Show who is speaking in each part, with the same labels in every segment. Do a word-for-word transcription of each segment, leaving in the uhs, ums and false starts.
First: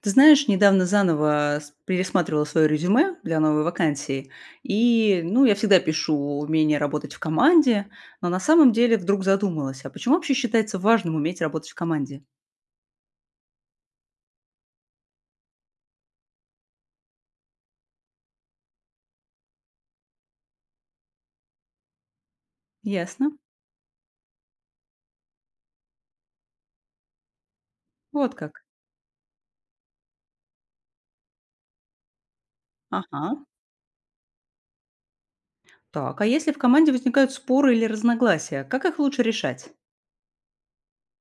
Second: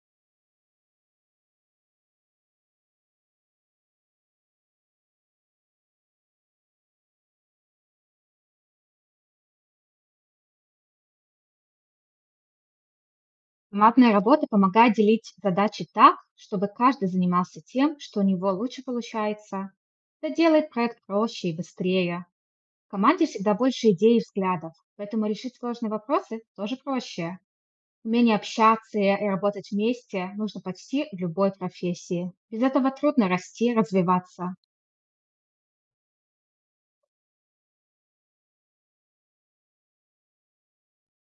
Speaker 1: Ты знаешь, недавно заново с пересматривала свое резюме для новой вакансии. И, ну, я всегда пишу умение работать в команде, но на самом деле вдруг задумалась, а почему вообще считается важным уметь работать в команде?
Speaker 2: Командная работа помогает делить задачи так, чтобы каждый занимался тем, что у него лучше получается. Это делает проект проще и быстрее. В команде
Speaker 1: Ясно.
Speaker 2: всегда больше идей и взглядов, поэтому решить сложные вопросы тоже проще.
Speaker 1: Вот
Speaker 2: Умение
Speaker 1: как.
Speaker 2: общаться и и работать вместе нужно почти в любой профессии. Без этого трудно
Speaker 1: Ага.
Speaker 2: расти, развиваться.
Speaker 1: Так, а если в команде возникают споры или разногласия, как их лучше решать?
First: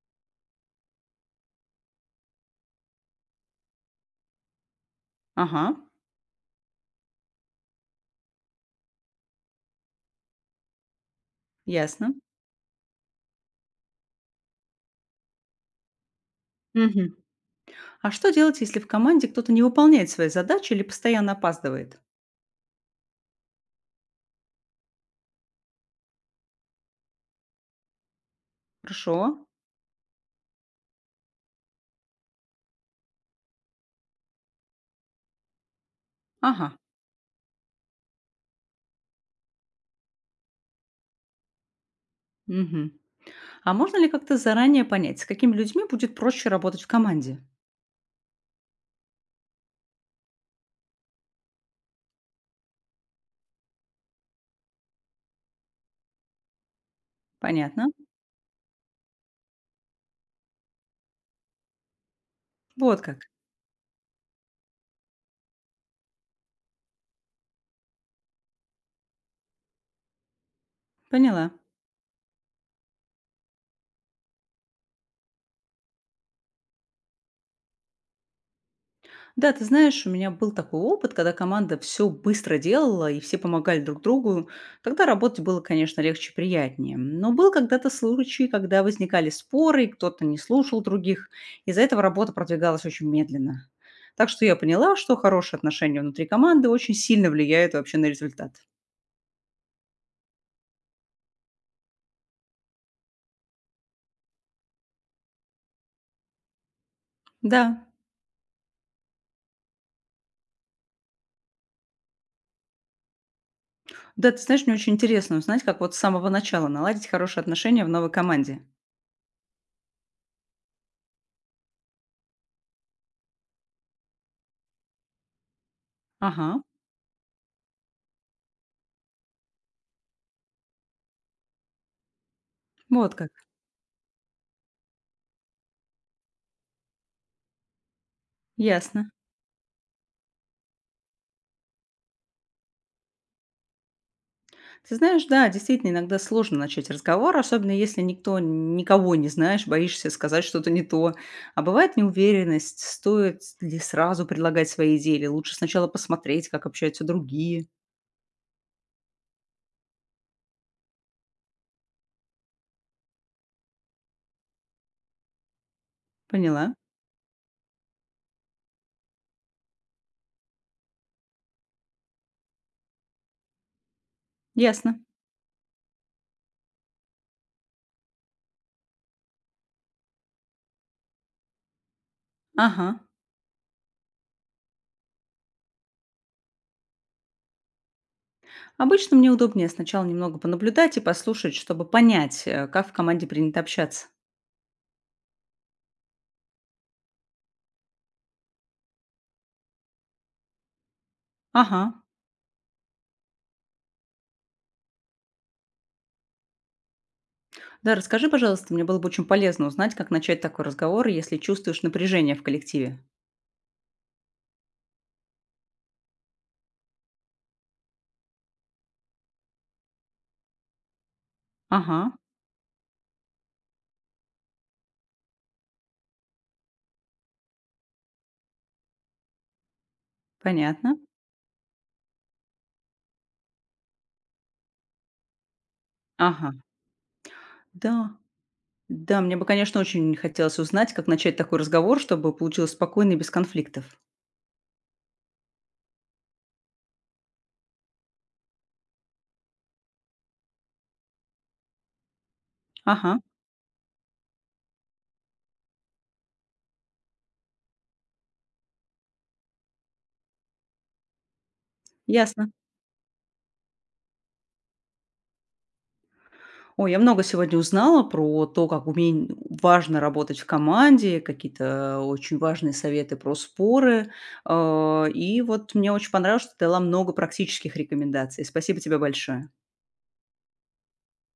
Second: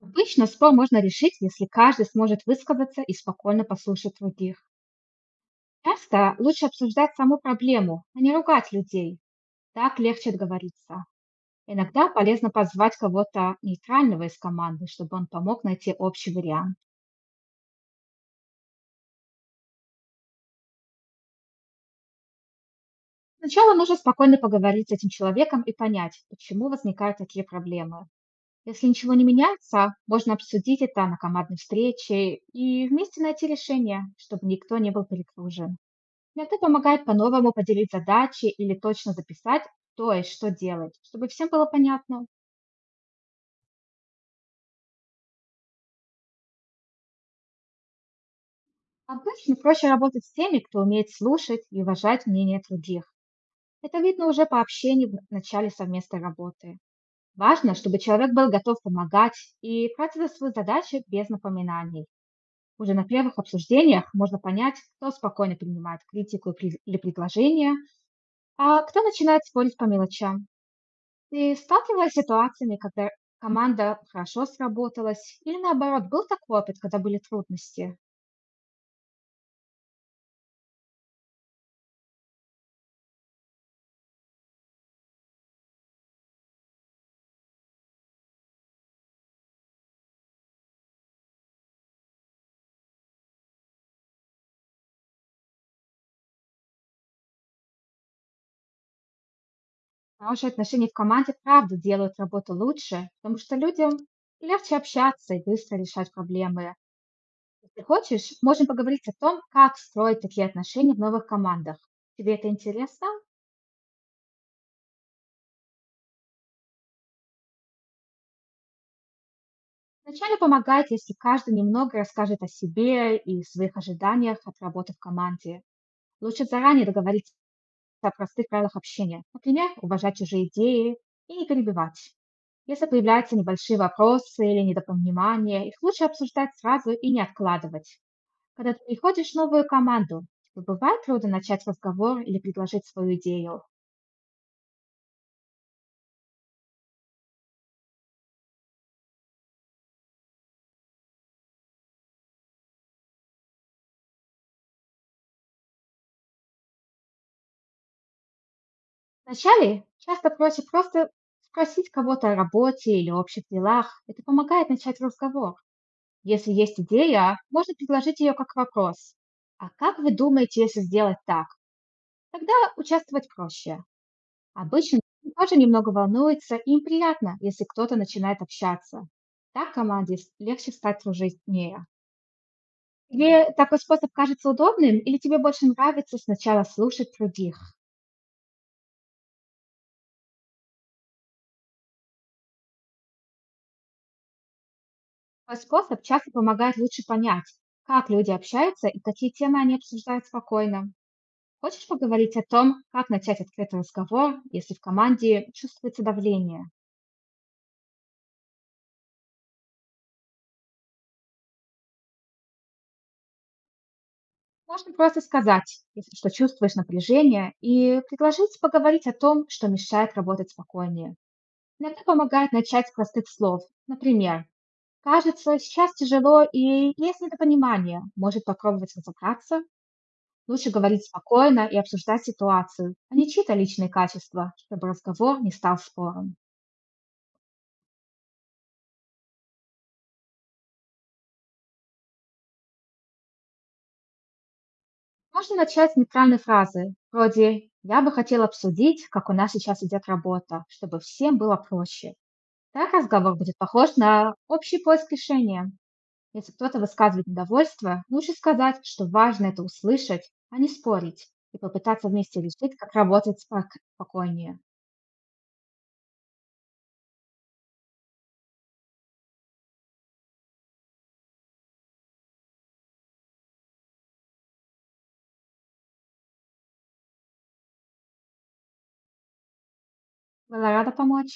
Speaker 2: Обычно спор можно решить, если каждый сможет высказаться и спокойно послушать других.
Speaker 1: Ага.
Speaker 2: Часто лучше обсуждать саму проблему, а не ругать людей. Так легче договориться. Иногда
Speaker 1: Ясно.
Speaker 2: полезно позвать кого-то нейтрального из команды, чтобы он помог найти общий вариант.
Speaker 1: Мгм. А что делать, если в команде кто-то не выполняет свои задачи или постоянно опаздывает?
Speaker 2: Сначала нужно спокойно поговорить с этим человеком и понять, почему возникают такие проблемы. Если ничего
Speaker 1: Хорошо.
Speaker 2: не меняется, можно обсудить это на командной встрече и вместе найти решение, чтобы никто не был перегружен. Иногда
Speaker 1: Ага.
Speaker 2: помогает по-новому поделить задачи или точно записать, кто и что делать, чтобы всем было понятно.
Speaker 1: Мгм. А можно ли как-то заранее понять, с какими людьми будет проще работать в команде?
Speaker 2: Обычно проще работать с теми, кто умеет слушать и уважать мнение других. Это видно уже по общению в начале совместной работы. Важно,
Speaker 1: Понятно.
Speaker 2: чтобы человек был готов помогать и брать за свою задачу без напоминаний. Уже
Speaker 1: Вот
Speaker 2: на
Speaker 1: как.
Speaker 2: первых обсуждениях можно понять, кто спокойно принимает критику и пред- или предложения, а кто начинает спорить по мелочам.
Speaker 1: Поняла.
Speaker 2: Ты сталкивалась с ситуациями, когда команда хорошо сработалась, или наоборот, был такой опыт, когда были трудности?
Speaker 1: Да, ты знаешь, у меня был такой опыт, когда команда все быстро делала и все помогали друг другу. Тогда работать было, конечно, легче и приятнее. Но был когда-то случай, когда возникали споры, и кто-то не слушал других. Из-за этого работа продвигалась очень медленно. Так что я поняла, что хорошие отношения внутри команды очень сильно влияют вообще на результат.
Speaker 2: Хорошие отношения в команде правда делают работу лучше, потому что людям легче общаться и быстро решать проблемы.
Speaker 1: Да.
Speaker 2: Если хочешь, можем поговорить о том, как строить такие отношения в новых командах. Тебе это интересно?
Speaker 1: Да, ты знаешь, мне очень интересно узнать, как вот с самого начала наладить хорошие отношения в новой команде.
Speaker 2: Вначале помогает, если каждый немного расскажет о себе и своих ожиданиях от работы в команде. Лучше
Speaker 1: Ага.
Speaker 2: заранее договориться о простых правилах общения. Например, уважать чужие идеи и не перебивать. Если
Speaker 1: Вот как.
Speaker 2: появляются небольшие вопросы или недопонимания, их лучше обсуждать сразу и не откладывать. Когда ты
Speaker 1: Ясно.
Speaker 2: приходишь в новую команду, тебе бывает трудно начать разговор или предложить свою идею.
Speaker 1: Ты знаешь, да, действительно, иногда сложно начать разговор, особенно если никто никого не знаешь, боишься сказать что-то не то. А бывает неуверенность, стоит ли сразу предлагать свои идеи, или лучше сначала посмотреть, как общаются другие.
Speaker 2: Вначале часто проще просто спросить кого-то о работе или общих делах. Это помогает начать разговор. Если
Speaker 1: Поняла?
Speaker 2: есть идея, а можно предложить ее как вопрос. А как вы думаете, если сделать так? Тогда участвовать проще.
Speaker 1: Ясно.
Speaker 2: Обычно они тоже немного волнуется, и им приятно, если кто-то начинает общаться. Так команде с- легче стать дружнее.
Speaker 1: Ага.
Speaker 2: Тебе такой способ кажется удобным или тебе больше нравится сначала слушать других?
Speaker 1: Обычно мне удобнее сначала немного понаблюдать и послушать, чтобы понять, э, как в команде принято общаться.
Speaker 2: Такой способ часто помогает лучше понять, как люди общаются и какие темы они обсуждают спокойно.
Speaker 1: Ага.
Speaker 2: Хочешь поговорить о том, как начать открытый разговор, если в команде чувствуется давление?
Speaker 1: Да, расскажи, пожалуйста, мне было бы очень полезно узнать, как начать такой разговор, если чувствуешь напряжение в коллективе.
Speaker 2: Можно просто сказать, если что чувствуешь напряжение, и предложить поговорить о том, что мешает работать спокойнее.
Speaker 1: Ага,
Speaker 2: Иногда помогает начать с простых слов. Например, «Кажется, сейчас тяжело и есть недопонимание. Может попробовать разобраться?» Лучше
Speaker 1: понятно.
Speaker 2: говорить спокойно и обсуждать ситуацию, а не чьи-то личные качества, чтобы разговор не стал спором.
Speaker 1: Ага, да. Да, мне бы, конечно, очень хотелось узнать, как начать такой разговор, чтобы получилось спокойно и без конфликтов.
Speaker 2: Можно начать с нейтральной фразы, вроде «Я бы хотел обсудить, как у нас сейчас идет работа, чтобы всем было проще». Так
Speaker 1: Ага,
Speaker 2: разговор будет похож на общий поиск решения. Если кто-то высказывает недовольство, лучше сказать, что важно это услышать, а не спорить, и попытаться вместе
Speaker 1: ясно.
Speaker 2: решить, как работать спок- спокойнее.
Speaker 1: Ой, я много сегодня узнала про то, как умень- важно работать в команде, какие-то очень важные советы про споры. Э, И вот мне очень понравилось, что ты дала много практических рекомендаций. Спасибо тебе большое.
Speaker 2: Была рада помочь.